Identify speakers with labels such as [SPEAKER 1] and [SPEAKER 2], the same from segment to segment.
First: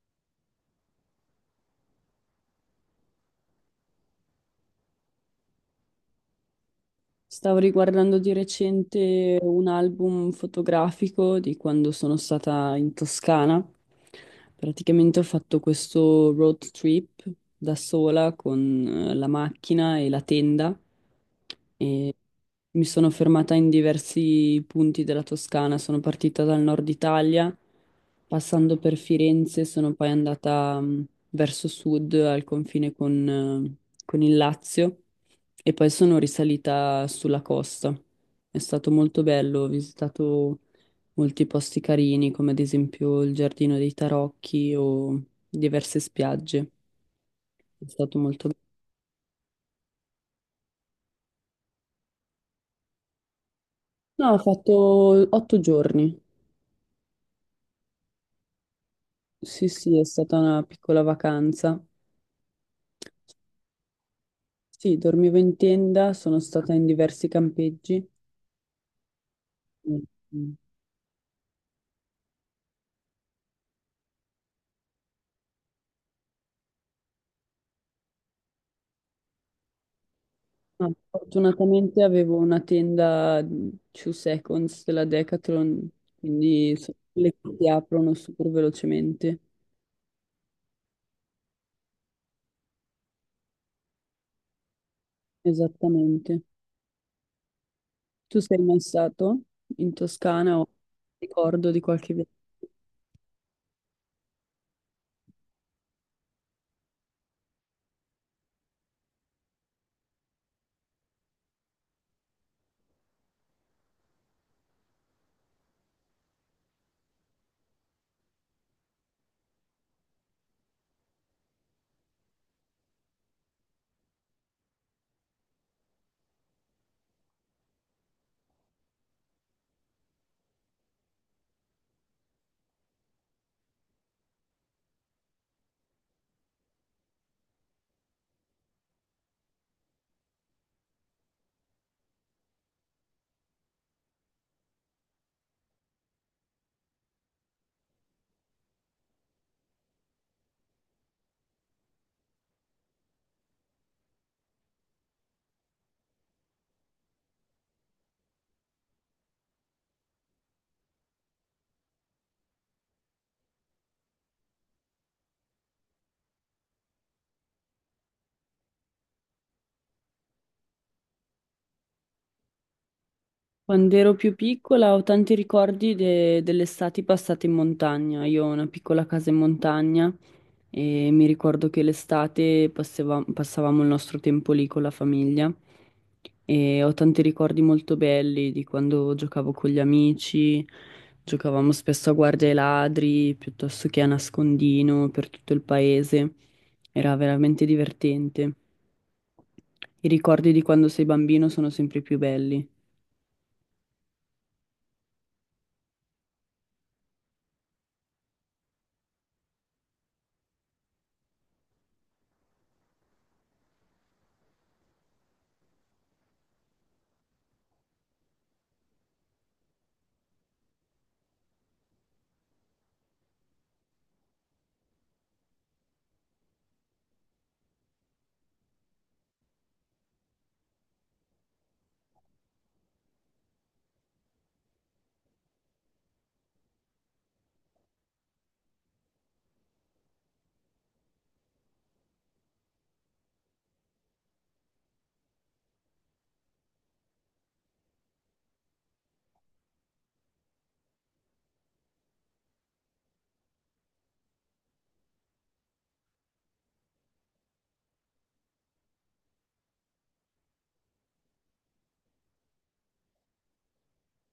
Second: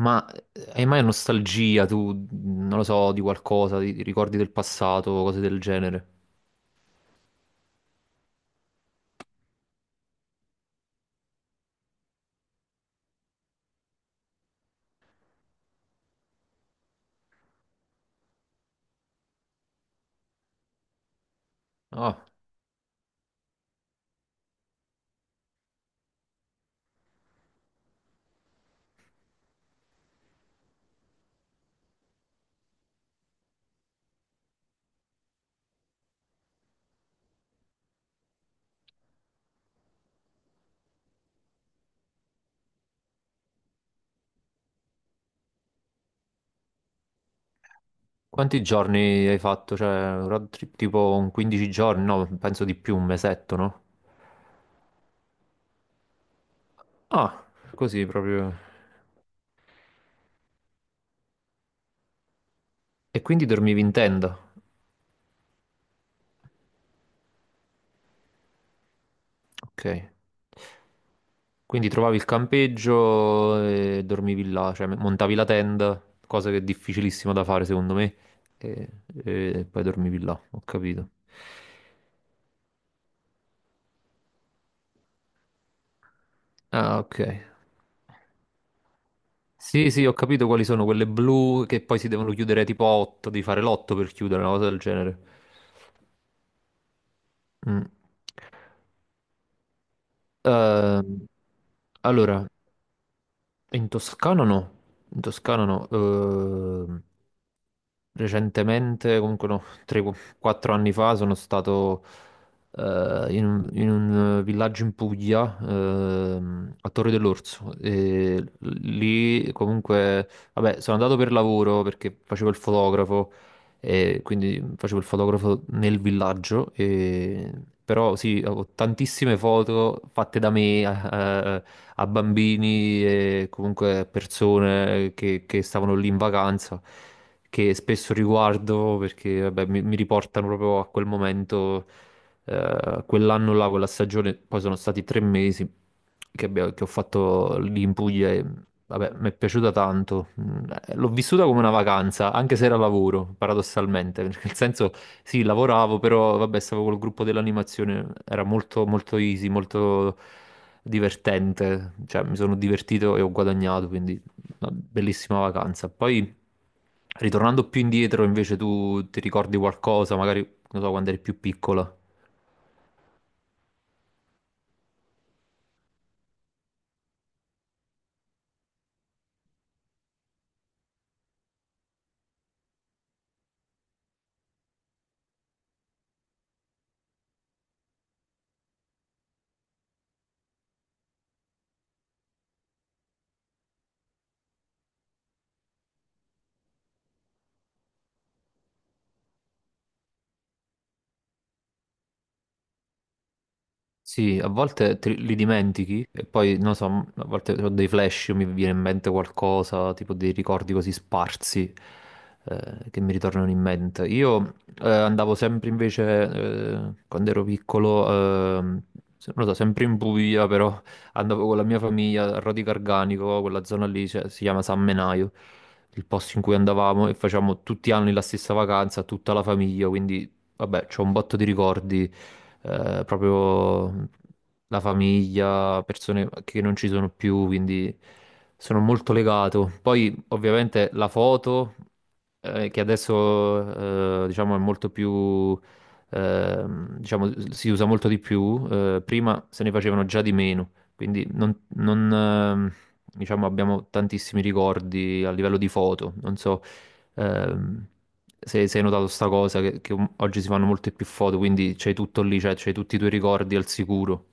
[SPEAKER 1] Ma hai mai nostalgia tu, non lo so, di qualcosa, di ricordi del passato, cose del genere?
[SPEAKER 2] Stavo riguardando di recente un album fotografico di quando sono stata in Toscana. Praticamente ho fatto questo road trip da sola con la macchina e la tenda.
[SPEAKER 1] Ah,
[SPEAKER 2] Mi sono fermata in diversi punti della Toscana, sono partita dal nord Italia, passando per Firenze, sono poi andata verso sud al confine con il Lazio e poi sono risalita sulla costa. È stato molto bello, ho visitato molti posti carini, come ad esempio il Giardino dei Tarocchi o diverse spiagge. È stato molto bello.
[SPEAKER 1] quanti giorni hai fatto? Cioè, un road trip tipo un 15 giorni? No, penso di più, un mesetto, no?
[SPEAKER 2] No, ho fatto 8 giorni.
[SPEAKER 1] Ah, così proprio.
[SPEAKER 2] Sì, sì, è stata una piccola vacanza.
[SPEAKER 1] E quindi dormivi in tenda?
[SPEAKER 2] Sì, dormivo in tenda, sono stata in diversi campeggi.
[SPEAKER 1] Ok.
[SPEAKER 2] Mm.
[SPEAKER 1] Quindi trovavi il campeggio e dormivi là, cioè montavi la tenda, cosa che è difficilissima da fare secondo me, e poi dormivi là, ho
[SPEAKER 2] Ma
[SPEAKER 1] capito.
[SPEAKER 2] fortunatamente avevo una tenda 2 seconds della Decathlon, quindi sono
[SPEAKER 1] Ah, ok.
[SPEAKER 2] quelle che si aprono super velocemente.
[SPEAKER 1] Sì, sì, ho capito quali sono quelle blu che poi si devono chiudere tipo a 8, devi fare l'otto per chiudere, una cosa del genere.
[SPEAKER 2] Esattamente.
[SPEAKER 1] Mm.
[SPEAKER 2] Tu sei mai stato in Toscana o
[SPEAKER 1] Ehm,
[SPEAKER 2] ricordo di qualche viaggio?
[SPEAKER 1] allora, in Toscana no, in Toscana no. Recentemente, comunque no, 3-4 anni fa sono stato in un villaggio in Puglia, a Torre dell'Orso. E lì comunque, vabbè, sono andato per lavoro perché facevo il fotografo. E quindi facevo il fotografo nel villaggio, però sì, ho tantissime foto fatte da me a, a- a bambini e comunque a persone che stavano lì in vacanza, che spesso riguardo perché vabbè, mi riportano proprio a quel momento, a quell'anno là, quella stagione. Poi sono stati 3 mesi che ho fatto lì in Puglia e vabbè, mi è piaciuta tanto. L'ho vissuta come una vacanza, anche se era lavoro, paradossalmente. Perché nel senso, sì, lavoravo, però vabbè, stavo col gruppo dell'animazione, era molto, molto easy, molto divertente. Cioè, mi sono divertito e ho guadagnato, quindi una bellissima vacanza. Poi, ritornando più indietro, invece, tu ti ricordi qualcosa, magari, non so, quando eri più piccola.
[SPEAKER 2] Quando ero più piccola ho tanti ricordi delle estati passate in montagna. Io ho una piccola casa in montagna e mi ricordo che l'estate passavamo il nostro tempo lì con la famiglia e ho tanti ricordi molto belli di quando giocavo con gli amici, giocavamo spesso a guardia ai ladri piuttosto che a nascondino per tutto il paese. Era veramente divertente. I ricordi di quando sei bambino sono sempre più belli.
[SPEAKER 1] Sì, a volte te li dimentichi e poi, non so, a volte ho dei flash, mi viene in mente qualcosa, tipo dei ricordi così sparsi che mi ritornano in mente. Io andavo sempre invece, quando ero piccolo, non lo so, sempre in Puglia, però andavo con la mia famiglia a Rodi Garganico, quella zona lì, cioè, si chiama San Menaio, il posto in cui andavamo e facevamo tutti gli anni la stessa vacanza, tutta la famiglia. Quindi vabbè, c'ho un botto di ricordi, proprio la famiglia, persone che non ci sono più, quindi sono molto legato. Poi ovviamente la foto, che adesso diciamo è molto più, diciamo si usa molto di più, prima se ne facevano già di meno, quindi non, diciamo abbiamo tantissimi ricordi a livello di foto, non so. Ehm, se hai notato sta cosa, che oggi si fanno molte più foto, quindi c'hai tutto lì, cioè c'hai tutti i tuoi ricordi al sicuro.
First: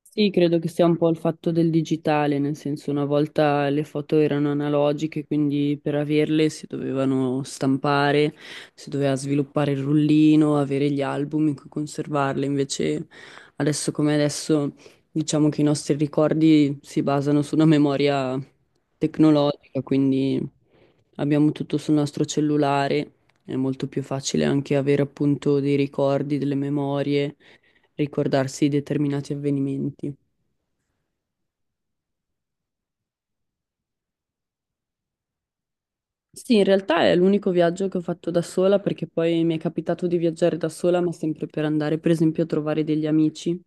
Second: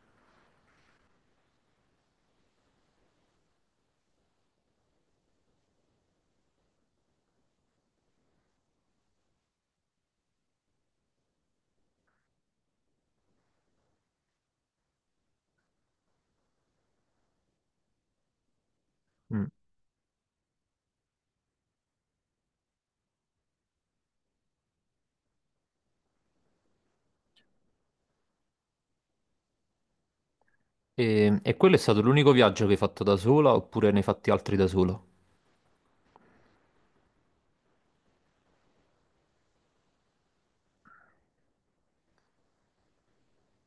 [SPEAKER 2] Sì, credo che sia un po' il fatto del digitale, nel senso una volta le foto erano analogiche, quindi per averle si dovevano stampare, si doveva sviluppare il rullino, avere gli album in cui conservarle. Invece adesso come adesso diciamo che i nostri ricordi si basano su una memoria
[SPEAKER 1] Mm.
[SPEAKER 2] tecnologica, quindi abbiamo tutto sul nostro cellulare, è molto più facile anche avere appunto dei ricordi, delle memorie ricordarsi determinati avvenimenti.
[SPEAKER 1] E quello è stato l'unico viaggio che hai fatto da sola oppure ne hai fatti altri da sola?
[SPEAKER 2] Sì, in realtà è l'unico viaggio che ho fatto da sola perché poi mi è capitato di viaggiare da sola, ma sempre per andare, per esempio, a trovare degli amici.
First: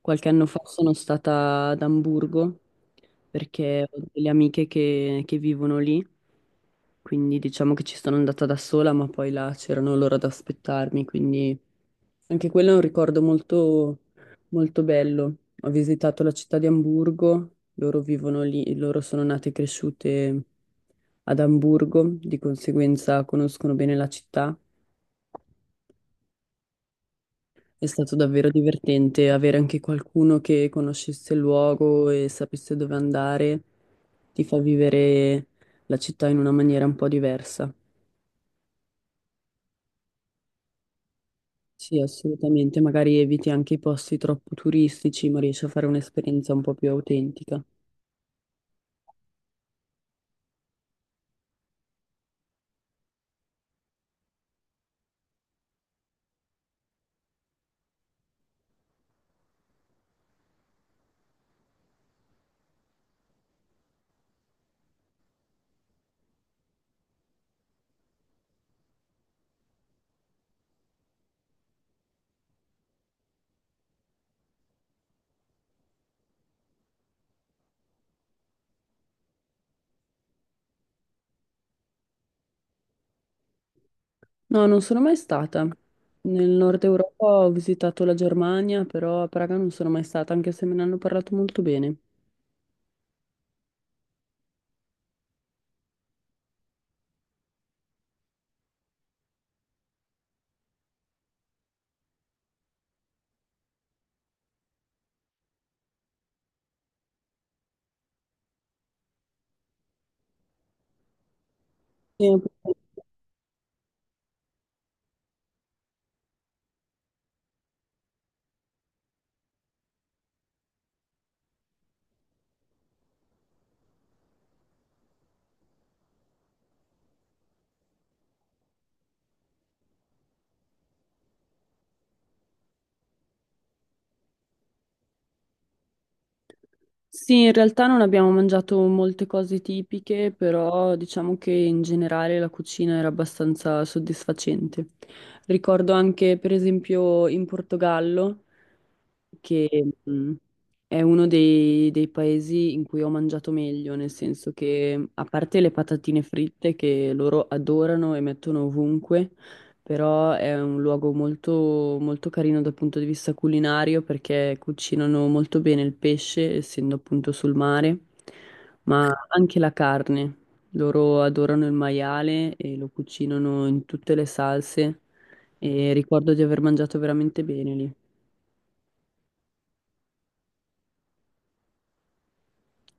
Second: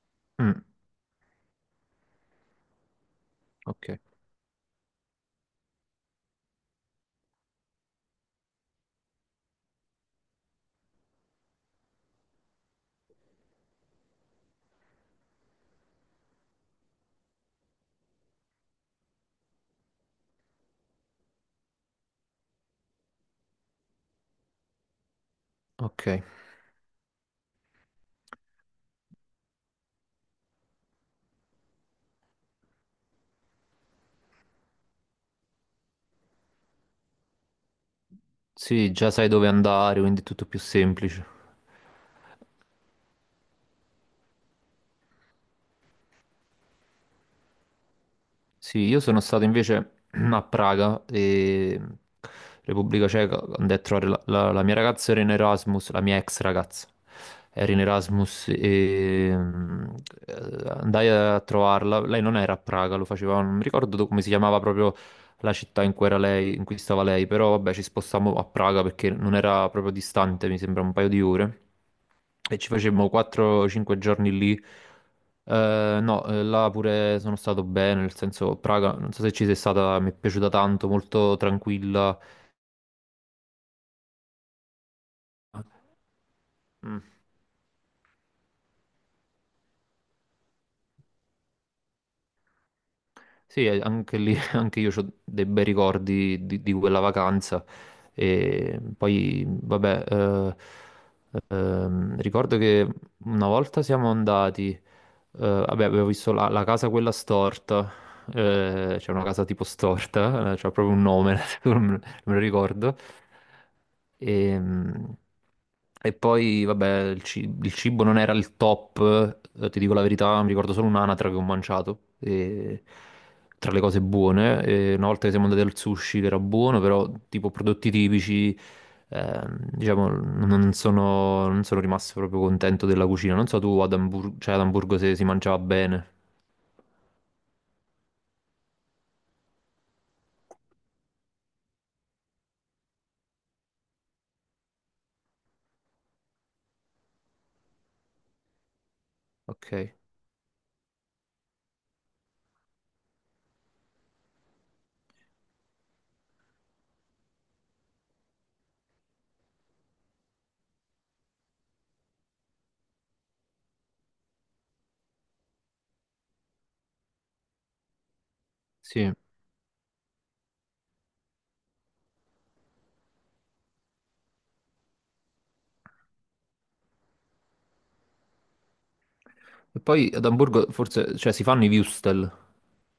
[SPEAKER 2] Qualche anno fa
[SPEAKER 1] Mm,
[SPEAKER 2] sono stata ad Amburgo perché
[SPEAKER 1] ok,
[SPEAKER 2] ho delle amiche che vivono lì, quindi diciamo che ci sono andata da sola, ma poi là c'erano loro ad aspettarmi, quindi anche quello è un ricordo molto, molto bello. Ho visitato la città di Amburgo, loro vivono lì, loro sono nate e cresciute ad Amburgo, di conseguenza conoscono bene la città.
[SPEAKER 1] ok.
[SPEAKER 2] È stato davvero divertente avere anche qualcuno che conoscesse il luogo e sapesse dove andare, ti fa vivere la città in una maniera un po' diversa.
[SPEAKER 1] Sì, già sai dove andare, quindi è tutto più semplice.
[SPEAKER 2] Sì, assolutamente, magari eviti anche i posti troppo turistici, ma riesci a fare un'esperienza un po' più autentica.
[SPEAKER 1] Sì, io sono stato invece a Praga, e Repubblica Ceca. Andai a trovare la, la mia ragazza, era in Erasmus, la mia ex ragazza era in Erasmus e eh, andai a trovarla. Lei non era a Praga, lo faceva, non mi ricordo come si chiamava proprio la città in cui era lei, in cui stava lei, però vabbè ci spostammo a Praga perché non era proprio distante, mi sembra un paio di ore. E ci facemmo 4-5 giorni lì. No, Là pure sono stato bene, nel senso, Praga, non so se ci sei stata, mi è piaciuta tanto, molto tranquilla.
[SPEAKER 2] No, non sono mai stata. Nel nord
[SPEAKER 1] Mm.
[SPEAKER 2] Europa ho visitato la Germania, però a Praga non sono mai stata, anche se me ne hanno parlato molto bene.
[SPEAKER 1] Sì, anche lì, anche io ho dei bei ricordi di quella vacanza. E poi, vabbè, ricordo che una volta siamo andati, vabbè, avevo visto la, la casa quella storta, c'è una casa tipo storta, c'ha proprio un nome, me
[SPEAKER 2] Eh,
[SPEAKER 1] lo ricordo. Ehm, E poi, vabbè, il cibo non era il top, ti dico la verità, mi ricordo solo un'anatra che ho mangiato, tra le cose buone. E una volta che siamo andati al sushi, che era buono, però tipo prodotti tipici, diciamo, non sono rimasto proprio contento della cucina. Non so tu ad Hamburgo, cioè ad Amburgo se si mangiava bene.
[SPEAKER 2] Sì, in realtà non abbiamo mangiato molte cose tipiche, però diciamo che in generale la cucina era abbastanza soddisfacente. Ricordo anche, per esempio, in Portogallo,
[SPEAKER 1] Ok,
[SPEAKER 2] che è uno dei, dei paesi in cui ho mangiato meglio, nel senso che, a parte le patatine fritte che loro adorano e mettono ovunque, però è un luogo molto, molto carino dal punto di vista culinario perché cucinano molto bene il pesce, essendo appunto sul mare, ma
[SPEAKER 1] sì.
[SPEAKER 2] anche la carne. Loro adorano il maiale e lo cucinano in tutte le salse e ricordo di aver mangiato veramente bene lì.
[SPEAKER 1] E poi ad Amburgo forse, cioè si fanno i würstel.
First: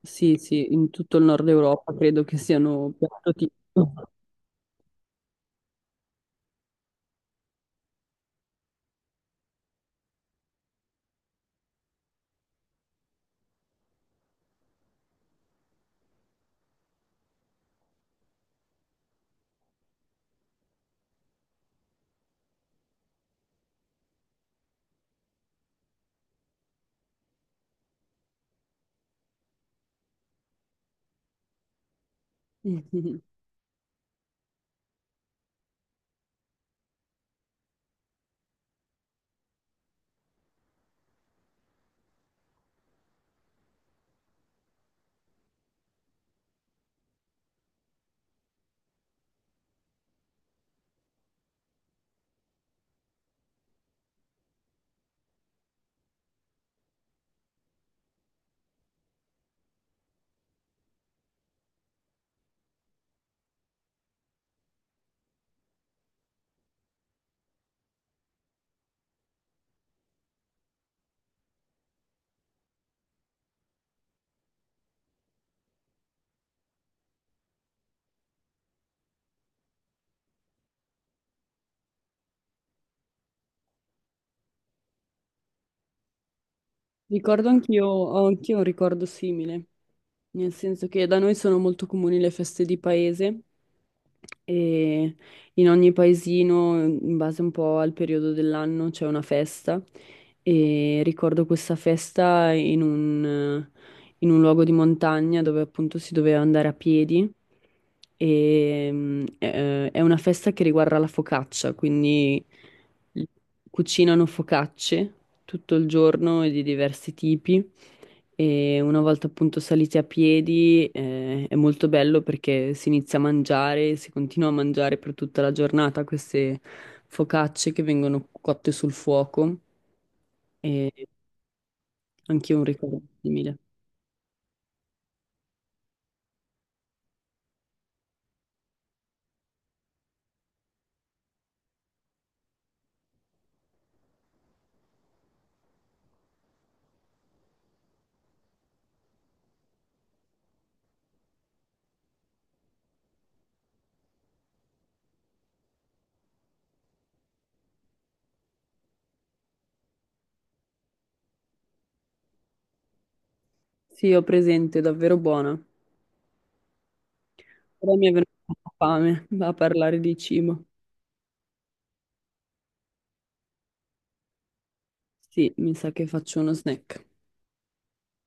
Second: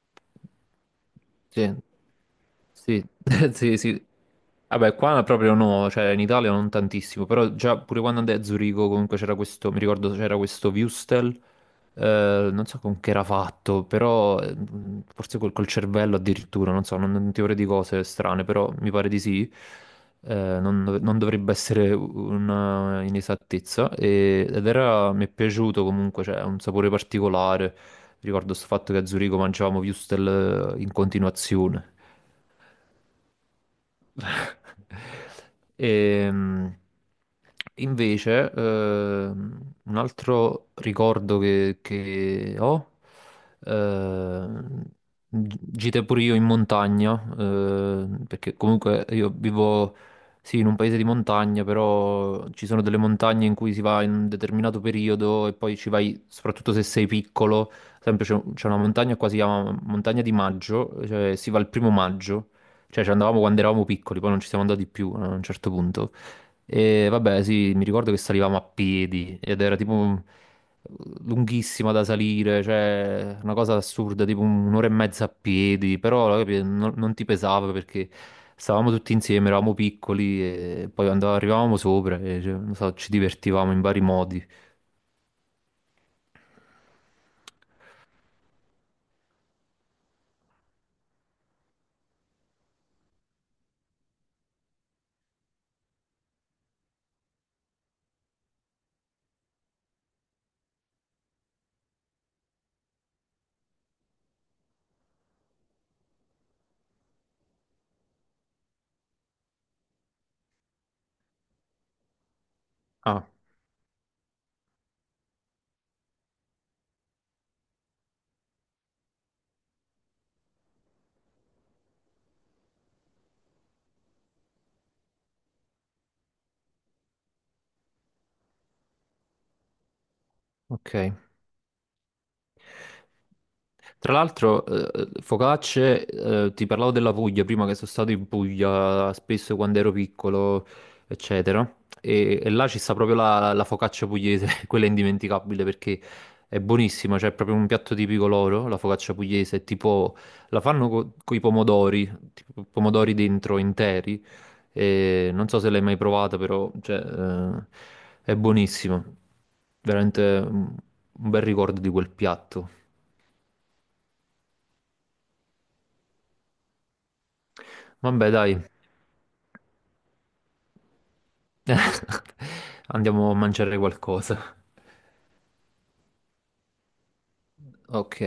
[SPEAKER 2] Sì, sì, in tutto il nord
[SPEAKER 1] Sì,
[SPEAKER 2] Europa credo che siano
[SPEAKER 1] sì,
[SPEAKER 2] piatto
[SPEAKER 1] sì, sì.
[SPEAKER 2] tipico.
[SPEAKER 1] Vabbè, qua proprio no, cioè in Italia non tantissimo, però già pure quando andai a Zurigo comunque c'era questo, mi ricordo c'era questo Wüstel, non so con che era fatto, però forse col cervello addirittura, non so, non ti vorrei di cose strane, però mi pare di sì, eh, non dovrebbe essere una inesattezza, ed era, mi è piaciuto comunque, cioè ha un sapore particolare. Ricordo sto fatto che a Zurigo mangiavamo würstel in continuazione. Ehm, Invece, un altro ricordo che ho, ehm, gite pure io in montagna, perché comunque io vivo, sì, in un paese di montagna, però ci sono delle montagne in cui si va in un determinato periodo e poi ci vai, soprattutto se sei piccolo. Sempre c'è una montagna qua, si chiama Montagna di Maggio, cioè si va il primo maggio. Cioè, ci andavamo quando eravamo piccoli, poi non ci siamo andati più a un certo punto. E vabbè, sì, mi ricordo che salivamo a piedi ed era tipo lunghissima da salire, cioè una cosa assurda, tipo un'ora e mezza a piedi, però non ti pesava perché stavamo tutti insieme, eravamo piccoli e poi andavamo, arrivavamo sopra e cioè, non so, ci divertivamo in vari modi.
[SPEAKER 2] Ricordo anch'io, ho anch'io un ricordo simile. Nel senso che da noi sono molto comuni le feste di paese e in ogni paesino, in base un po' al periodo dell'anno, c'è una festa e ricordo questa festa in un luogo di montagna dove appunto si doveva andare a piedi e è una festa che riguarda la focaccia, quindi
[SPEAKER 1] Ah,
[SPEAKER 2] cucinano focacce tutto il giorno e di diversi tipi. E una volta appunto saliti a piedi, è molto bello perché si inizia a mangiare, si continua a mangiare per tutta la giornata queste focacce che vengono cotte sul fuoco e
[SPEAKER 1] ok.
[SPEAKER 2] anche un ricordo simile.
[SPEAKER 1] Tra l'altro, focacce, ti parlavo della Puglia prima, che sono stato in Puglia spesso quando ero piccolo, eccetera. E là ci sta proprio la, la focaccia pugliese, quella è indimenticabile perché è buonissima, cioè è proprio un piatto tipico loro, la focaccia pugliese, è tipo la fanno con i pomodori, tipo pomodori dentro interi. E non so se l'hai mai provata, però cioè, è buonissima. Veramente un bel ricordo di quel piatto.
[SPEAKER 2] Sì, ho presente, è davvero buona. Però mi è venuta
[SPEAKER 1] Vabbè, dai.
[SPEAKER 2] fame a parlare di cibo.
[SPEAKER 1] Andiamo a mangiare qualcosa.
[SPEAKER 2] Sì, mi sa che faccio uno snack.
[SPEAKER 1] Ok.